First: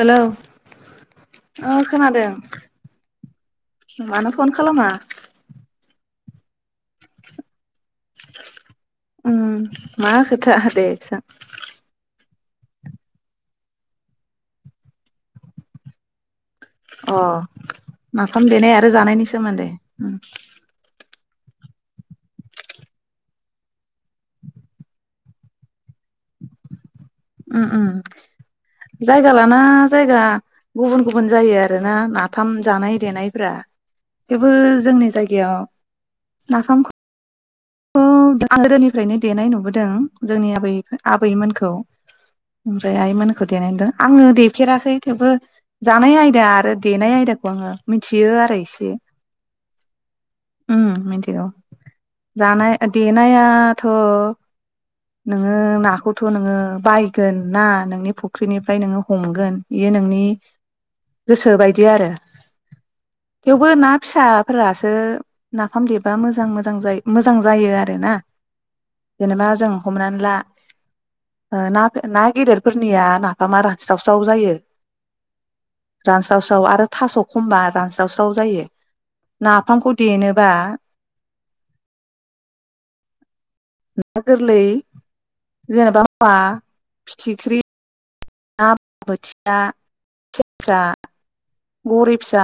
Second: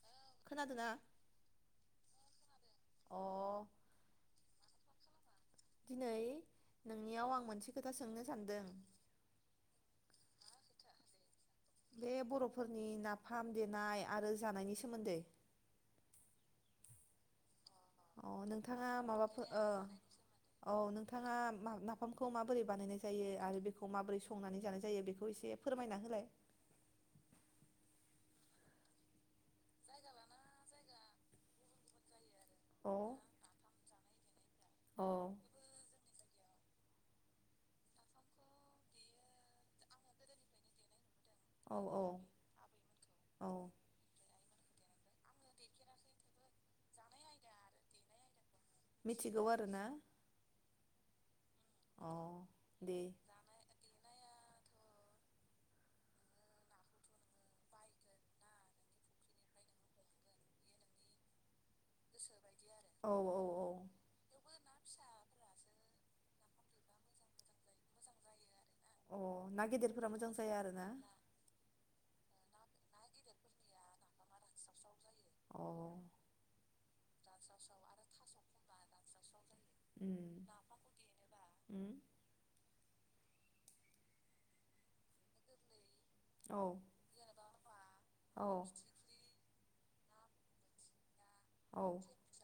Hello खोनादोना औ खोनादों अ मानो फन खालामा दिनै नोंनियाव आं मोनसे खोथा सोंनो सानदों उम मा खोथा दे सों बे बर'फोरनि नाफाम देनाय आरो जानायनि सोमोन्दै अ अ नाफाम देनाय नोंथाङा आरो जानायनि माबाफोर ओ सोमोन्दै औ नोंथाङा नाफामखौ माबोरै बानायनाय जायो आरो बेखौ माबोरै संनानै जानाय जायो बेखौ एसे फोरमायना होलाय जायगा लाना जायगा गुबुन गुबुन जायो आरे ना नाफाम औ जानाय देनायफ्रा बेबो औ जोंनि जायगायाव नाफामखौ गोदोनिफ्रायनो देनाय नुबोदों जोंनि आबै आबैमोनखौ औ औ ओमफ्राय आइमोनखौ औ देनाय नुदों आङो थुफेराखै थेवबो जानाय आयदा आरो देनाय आयदाखौ आङो मिथियो आरो एसे मिथिगौ आरोना उम मिथिगौ अ जानाय दे देनायाथ' नोङो नाखौथ' नोङो बायगोन ना नोंनि फुख्रिनिफ्राय नोङो हमगोन एयो नोंनि गोसो बाय दि आरो औ औ थेवबो औ ना फिसा फोरासो नाफाम देबा मोजां मोजां जायो। मोजां जायो आरो ना। अ जेनेबा ना जों गेदेरफोरा हमनानै मोजां ला जाया आरोना ओ नाफ नायख गेदेरफोरनिया नाफामा रानस्रावस्राव जायो। अ रान स्राव स्राव आरो थास' खमबा रानस्रावस्राव जायो। नाफामखौ उम देनोबा उम ना गोरलै जेनेबा बा औ फिथिख्रि औ ना बोथि या [unintelligible] औ गघरि फिसा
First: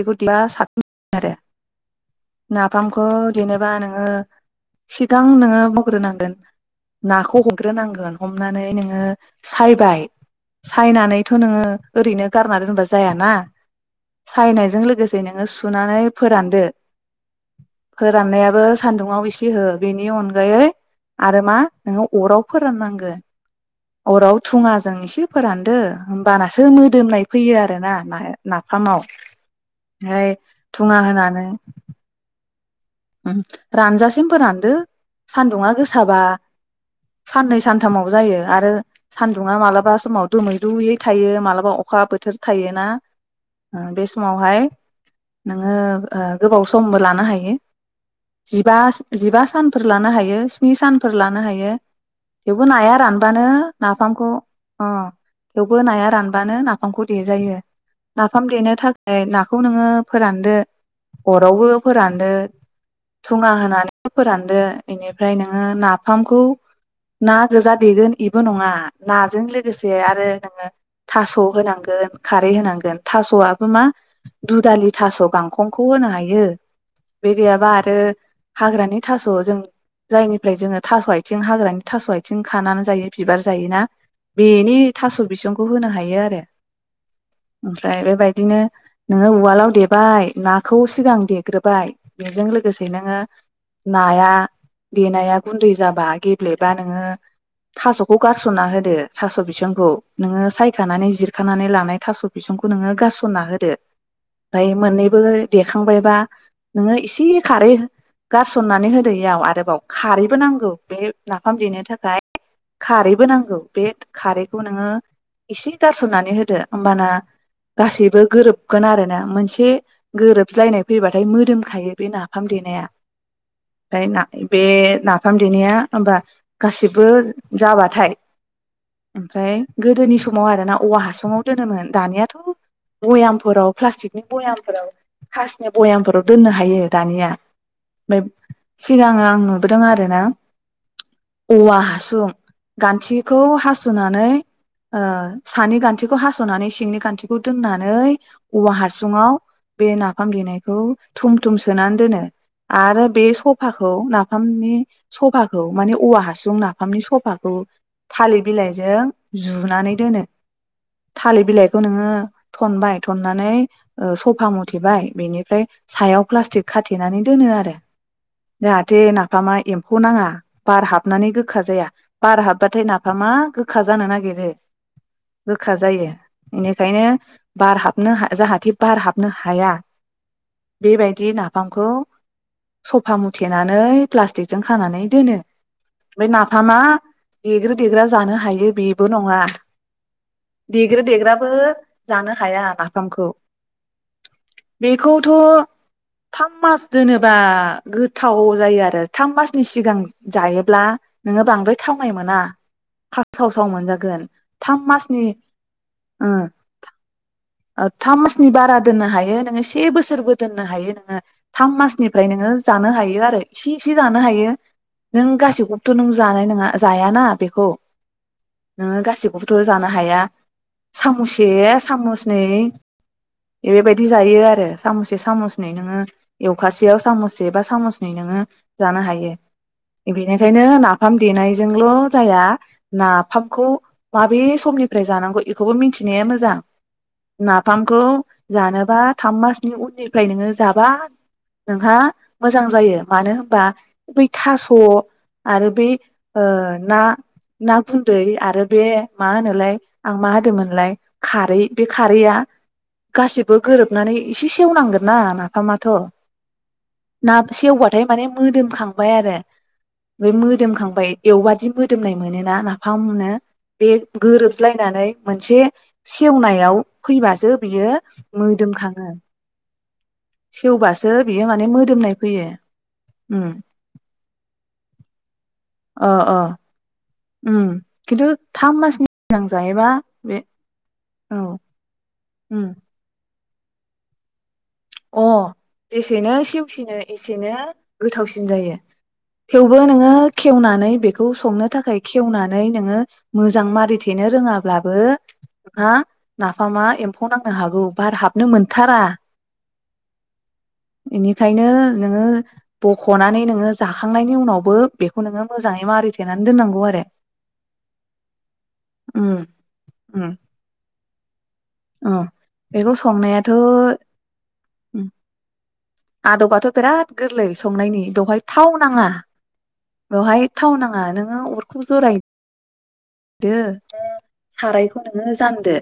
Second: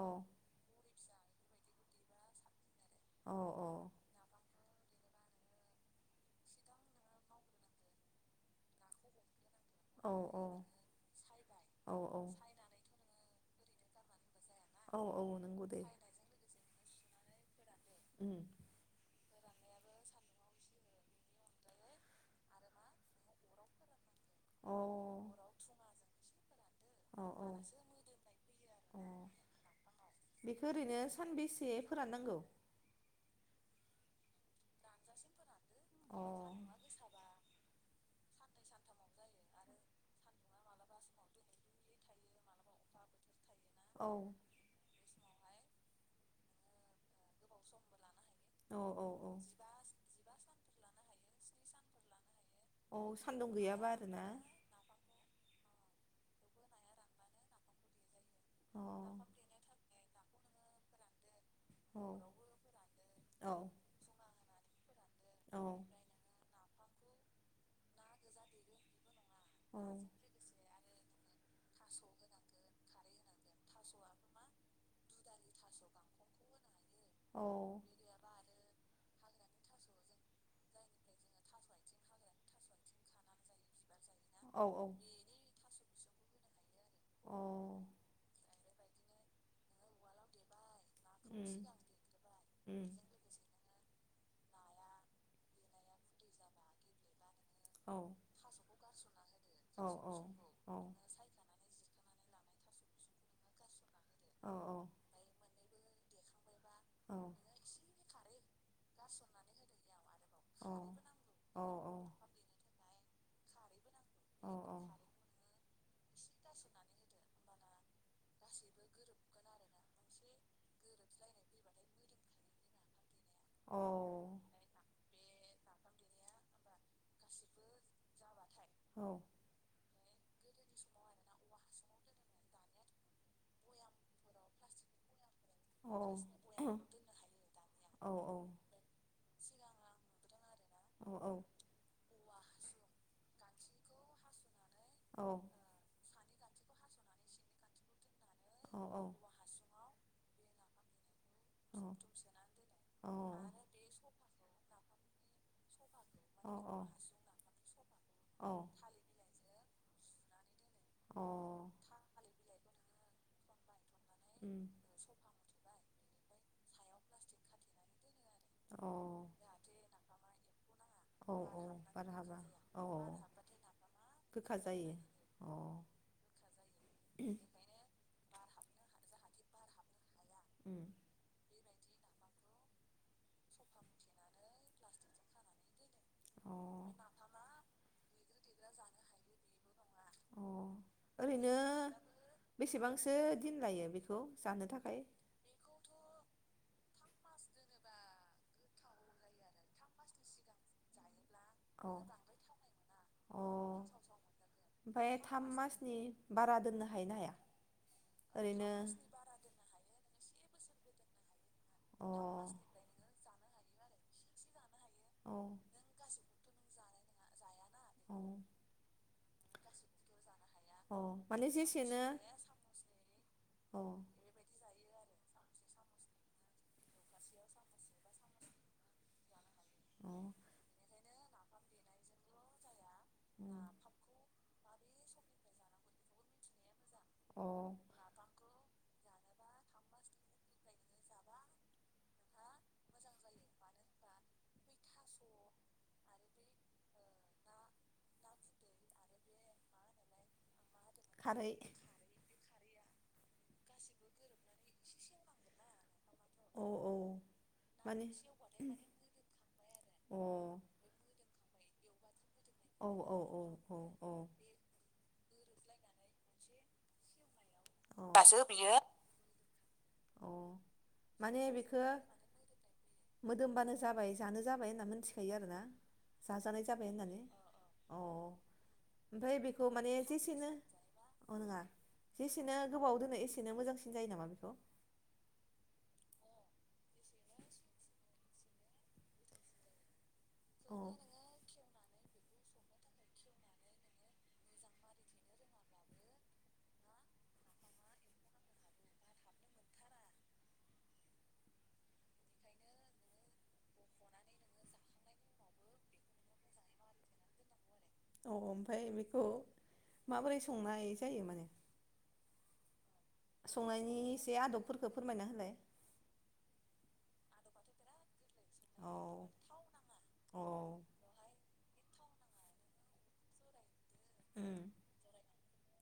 औ देब्ला साबसिन आरो ना नाफामखौ औ देनोबा नोङो? सिगां नोङो मावग्रोनांगोन नाखौ हमग्रोनांगोन हमनानै नोङो सायबाय औ सायनानैथ' नोङो औ ओरैनो गारना दोनबा जायाना। सायनायजों औ लोगोसे औ नोङो नंगौ दे सुनानै फोरानदो उम फोराननायाबो सान्दुङआव ए से हो बेनि अनगायै आरो मा नोङो अराव फोराननांगोन। अराव अ थुङाजों इसे फोरानदो होमबानासो औ मोदोमनाय औ फैयो आर ना नाया। नाफामाव अ ओमफ्राय बेखौ थुङा ओरैनो होनानै सानबेसे [inaudible] रानजासिम फोरानदो सान्दुङा गोसाबा गोसाबा साननै सानथामाव जायो आरो सान्दुंङा मालाबा समाव दोमैलुयै थायो मालाबा अखा बोथोर थायोना। ओ बे समावहाय नोङो ओ गोबाव समबो लानो हायो। जिबा जिबा सानफोर लानो हायो। स्नि सानफोर लानो हायो। थेवबो नाया हायो। औ रानबानो सान्दुं नाफामखौ अ थेवबो नाया रानबानो नाफामखौ देजायो नाफाम देनो अ थाखाय नाखौ नोङो फोरानदो अरावबो औ फोरानदो सुंङा होनानै फोरान दो बेनिफ्राय नोङो औ नाफामखौ ना गोजा देगोन इबो नङा नाजों औ लोगोसे आरो नोङो थास' होनांगोन खारै होनांगोन थास'आबो मा दु दालि थास' गांखंखौ होनो हायो बे औ गैयाबा आर हाग्रानि थास' जों जायनिफ्राय जोङो थास' आथिं हाग्रानि थास' आथिं खानानै जायो बिबार जायोना बेनि होनो हायो थास' बिसंखौ होनो हायो आरो ओमफ्राय बेबायदिनो नोङो उवालाव देबाय ना खौ सिगां देग्रोबाय बेजों देनाया गुन्दै लोगोसे नोङो नाया देनाया गुन्दै जाबा गेब्लेबा नोङो नोङो थास'खौ गारस'ना होदो थास' बिसांखौ नोङो सायखानानै जिरखानानै लानाय थास' बिसंखौ नोङो गारसनना होदो औ दायो औ मोनैबो दे खांबायबा नोङो एसे ओरैनो खारै गारसननानै होदो इयाव आरोबाव खारैबो नांगौ बे नाफाम देनो खारैबो थाखाय खारैबो अनला नांगौ बे खारैखौ नोङो एसे गारसननानै होदो होमबाना गासैबो गोरोबगोन आरोना मोनसे गोरोबज्लायनाय फैबाथाय मोदोमखायो बे ना फाम देनाया ओमफ्राय ना बे ना फाम देनाया होमबा गासिबो जाबाथाय खारैखौ नोङो ओमफ्राय गोदोनि समाव आरोना औवा हासुङाव दोनोमोन दानियाथ' भयामफोराव प्लास्टिकनि भयामफोराव खासनि भयामफोराव दोननो हायो या सिगां आं नुबोदों आरोना औ औवा हासुं गान्थिखौ हासुनानै ओ औ सानि गान्थिखौ हास सनानै सिंनि गान्थिखौ दोननानै औवा औ हासुङाव बे ना हामलिनायखौ थुम औ सोनानै दोनो आरो दोनो बे औ सफाखौ नाफामनि सफाखौ मानि औवा हासुं नाफामनि सफाखौ थालिर औ बिलाइजों जु नानै दोनो अ थालिर बिलाइखौ नोङो थनबाय थननानै ओ सफा मुथेबाय बेनिफ्राय सायाव प्लास्टिक खाथेनानै दोनो आरो अ जाहाथे नाफामा एम्फौ नाङा बार हाबनानै औ गोखा औ जाया बार हाबा औ हाबबाथाय औ नाफा मा गोखा जानो नागिरो गोखा गोखा जायो बेनिखायनो बार हाबनो जाहा दे बार हाबनो हाया उम बेबायायदि ना फामखौ सफा मुथेनानै प्लास्टिकजों खानानै दोनो बे अ नाफामा बे देग्रो देग्रा जानो हायो बेबो नङा अ देग्रो देग्राबो ओरैनो जानो हाया बेसेबांसो नाफामखौ दिन लायो बेखौ जानो थाखाय बेखौथ थाम मास दोनोबा गोथाव जायो आरो थाम मासनि सिगां जायोब्ला नोङो बांद्राय अ थावनाय मोना अ खागसाव साव मोनजागोन थाम ओमफ्राय मासनि थाम मासनि ओं बारा दोननो हायो ना हाया थाम मासनि ओरैनो बारा दोननो हायो नोङो से बोसोरबो दोननो हायो नों [unintelligible] थाम अ मासनिफ्राय नोङो जानो हायो आरो इसे इसे जानो हायो नों अ गासैखौबोथ नों जानाय नङा जायाना बेखौ नों गासै खौबोथ जानो हाया अ सामुसे माने जेसेनो सामुसनै अ बेबायदि जायो आरो सामुससे सामसनै नोङो एवखासेयाव सामस से बा सामसनै नोङो जानो हायो अ बेनिखायनो ना- फाम देनायजोंल जाया नाफामखौ माबे समनिफ्राय जानांगौ बेखौबो मिथिनाया मोजां अ नाफामखौ जानोबा थाम मासनि उननिफ्राय नोङो जाबा नोंहा मोजां जायो मानो होनबा बै थास' आरो बै ओ ना ना गुन्दै आरो बे मा होनोलाय आं मा होदोंमोन लाय खारै बे खारैआ गासिबो गोरोबनानै एसे सेवनांगोन ना हा माथ औ औ ना सेवबाथाय माने मोदोमखांबाय आरो अ औ बे मोदोमखांबाय एवबादि मोदोमनाय मोनोना औ औ नाफामनो औ औ बे गोरोबज्लायनानै मोनसे सेवनायाव फैबासो बियो मोदोमखाङो। अ औ सेवबासो माने बियो बेखो मोदोमनाय फैयो उम मोदोमबानो जाबाय जानो जाबाय होनना मोन्थिखायो आरोना अ अ जाजानाय जाबाय होननानै उम औ खिन्थु थाम मासनि ओमफाय सिगां बेखौ जायोबा माने बे जेसेनो अ औ नङा जेसे नो उम गोबाव दोनो एसेनो मोजांसिन जायो नामा बेखौ अ जेसेनो सेवसिनो एसेनो गोथावसिन जायो थेवबो नोङो औ खेवनानै बेखौ संनो थाखाय खेवनानै नोङो मोजां मारिथेनो रोङाब्लाबो नोंहा नाफामा एम्फौ नांनो हागौ बार हाबनो मोनथारा इनिखायनो नोङो बख'नानै नोङो जाखांनायनि उनावबो बेखौ नोङो मोजाङै मारिथेनानै दोननांगौ आरो। अ ओमफाय बेखौ उम उम माबोरै संनाय जायो माने अ बेखौ संनायाथ' संनायनि एसे आदबफोरखो फोरमायना होलाय। आदबाथ' बिराद गोरलै संनायनि बेवहाय थाव औ नाङा औ बेवहाय थाव नाङा नोङो अरखौ जराय दो उम सारायखौ नोङो जान दो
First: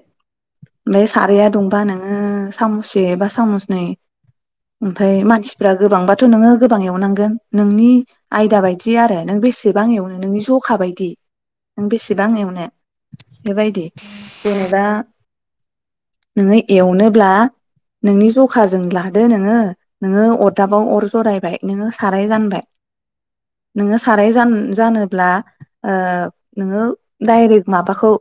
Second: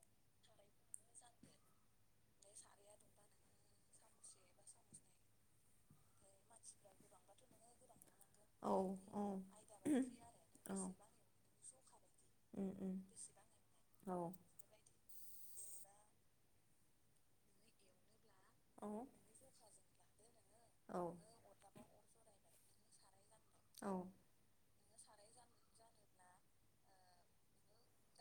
ओमफाय साराया दुंबा नोङो सामुससे बा सामुसनै ओमफाय मानसिफ्रा गोबांबाथ' नोङो गोबां एवनांगोन नोंनि आयदा औ बायदि आरो औ नों बेसेबां एवनो नोंनि औ ज'खा बायदि नों बेसे सेबां एवनो उम उम बेबायदि औ जेनेबा नोङो एवनोब्ला नोंनि जख खाजों औ लादो नोङो नोङो अदाबाव अर औ जरायबाय नोङो साराय जानबाय। औ नोङो साराय जान जानोब्ला ओ नोङो डायरेक माबाखौ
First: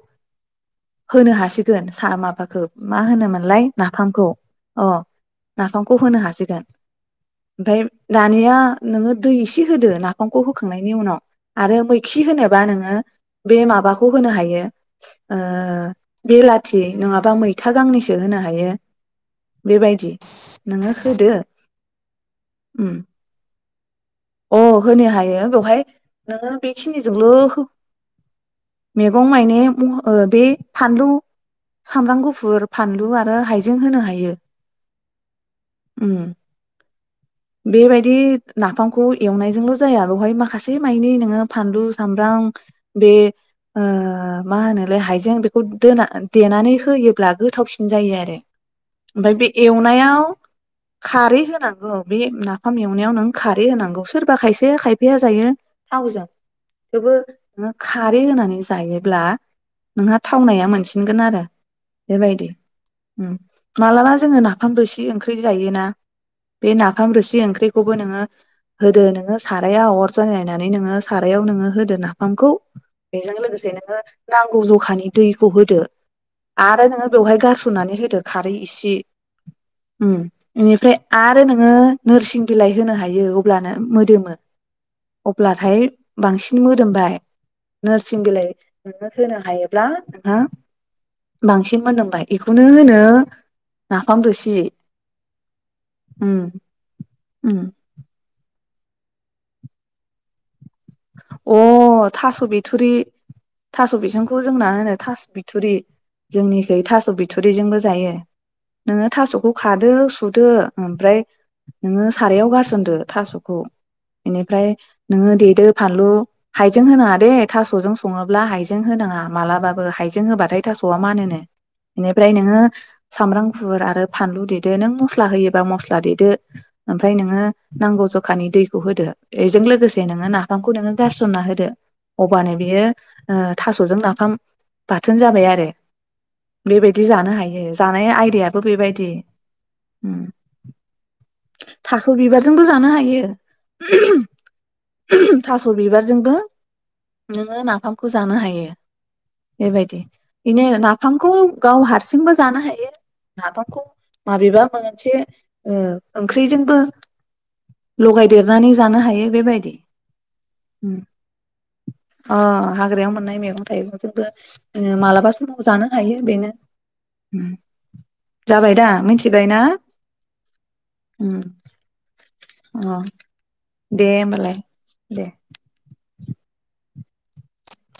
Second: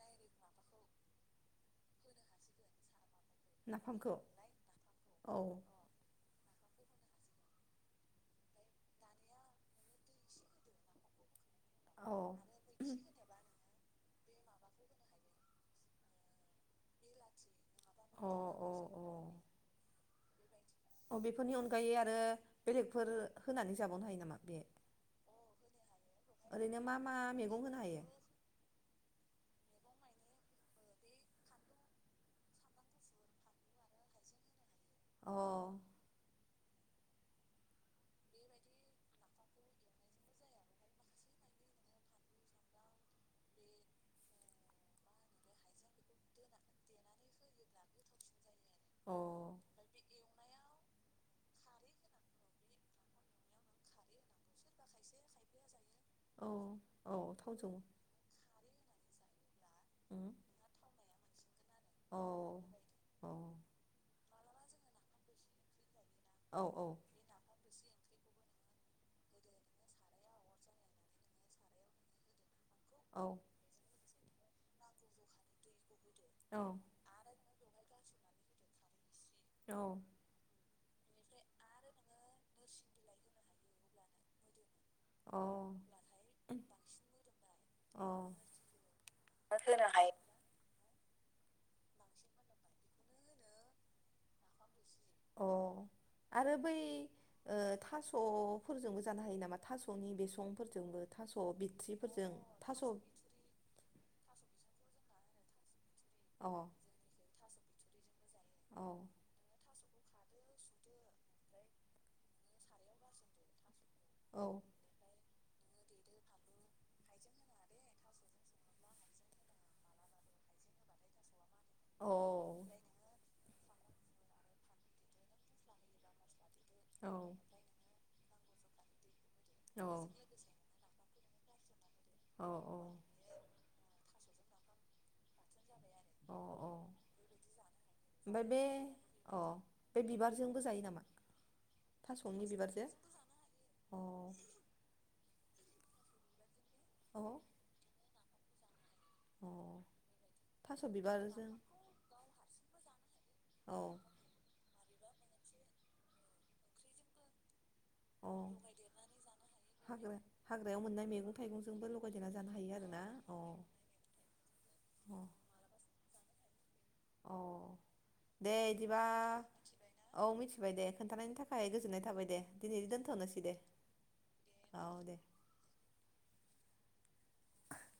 होनो हासिगोन सा माबाखो मा होनो मोन लाय नाफामखौ अ औ नाफामखौ होनो हासिगोन। ओमफाय दानिया नोङो दै इसे होदो नाफामखौ होखांनायनि उनाव। आरो औ मैखि होनोबा नोङो बाखौ होनो हायो ओ बेलाथि नङाबा मै था गांनैसो अ होनो हायो अ अ बेबायदि। [unintelligible] अ होदो बेफोरनि अनगायै आरो उम बेलेगफोर होनानै जाबावनो हायो नामा अ बे होनो हायो बेवहाय नोङो ओरैनो मा मा बेखिनिजोंल मैगं हो होनो हायो मैगं मने ओ बे फानलु सामब्राम गुफुर फानलु आरो हायजें होनो हायो। अ उम। बेबायदि नाफाम खौ एवनायजोंल जाया बेवहाय माखासे मानि नोङो फानलु सामब्राम बे ओ माहोनोलाय हायजें बेखौ दोना देनानै होयोब्ला गोथावसिन जायो आरो। अ ओमफ्राय बे एवनायाव खारै होनांगौ बे नाफाम एवनायाव नों खारै खारै होनांगौ सोरबा खायसे खायफाया जायो। थावजों औ थेवबो औ नों थावजों खारै होनानै जायो। ब्ला नोंहा उम थावनाया मोनसिनगोन आरो औ बेबायदि औ ओं मालाबा जोङो ना ओंखाम रोसि ओंख्रि जायोना। औ बे औ नाफाम रोसि ओंख्रिखौ बो नोङो होदो नोङो सारायाव अर जरायनानै नोङो सारायाव नोङो होदो नाफामखौ बेजों लोगोसे नोङो नांगौ जखानि दैखौ होदो। आरो औ नोङो बेवहाय गारस लुनानै होदो खारै इसे। उम इनि ओमफ्राय आरो नोङो नोरसिन बिलाइ होनो हायो। अब्लानो मोदोमो। औ अब्लाथाय बांसिन मोदोमबाय अ नोरसिन अ बिलाइ नोङो होनो हायोब्ला नोंहा बांसिन मोदोमबाय बेखौनो होनो नाफाम रोसि। अ उम आरो बै ओ उम थास फोरजोंबो जानो हायो नामा थासनि बेसंफोरजोंं। जोंबो थास अ बिथ्रिफोरजों थास थास' बिसंखौ जोंना होनो थास बिथुरि। औ जोंनिखि थास बिथरि बिथुरिजोंबो जायो। औ नोङो थासखौ खा दो सुदो ओमफ्राय नोङो सारायाव गारसनदो थासखौ औ बेनिफ्राय नोङो दे फानलु हाइजें होनाङा दे थासजों सङोब्ला हाइजें होनाङा मालाबाबो हाइजें होबाथाय थासआ मानोनो औ बेनिफ्राय नोङो सामब्राम गुफुर आरो फानलु देदो नों मस्ला होयोबा मस्ला देदो औ ओमफ्राय नोङो नांगौ ज जखानि दैखौ होदो बेजों औ लोगोसे नोङो ना खौ नोङो गारसनना होदो अ अबानो बियो थासजों नाफाम बाथोन जाबाय आरो अ बेबायदि जानो हायो जानाय ओमफ्राय आयदायाबो बे बेबायदि अ बे उम बिबारजोंबो जायो नामा थास थास'नि बिबारजोंबो बिबारजों जानो हायो अ थास बिबारजोंबो अ नोङो नाफामखौ खौ जानो हायो अ बेबायदि बिनो थास' नाफामखौ बिबारजों गाव हारसिंबो जानो हायो नाफामखौ औ माबेबा मोन मोनसे ओ ओंख्रिजोंबो औ लगायदेरनानै जानो हायो बेबायदि हाग्रा हाग्रायाव उम मोननाय मैगं थाइगंजोंबो लगायदेरना ओ जानो हायो आरोना हाग्रायाव अ मोननाय मैगं थाइगंजोंबो ओ मालाबा समाव जानो हायो बेनो औ उम दे जाबाय दा बिदिबा मिथिबाय ना औ मिथिबाय दे उम खोन्थानायनि थाखाय गोजोननाय थाबाय दे दिनै अ दोनथनोसै दे दे होमबालाय औ दे [unintelligible]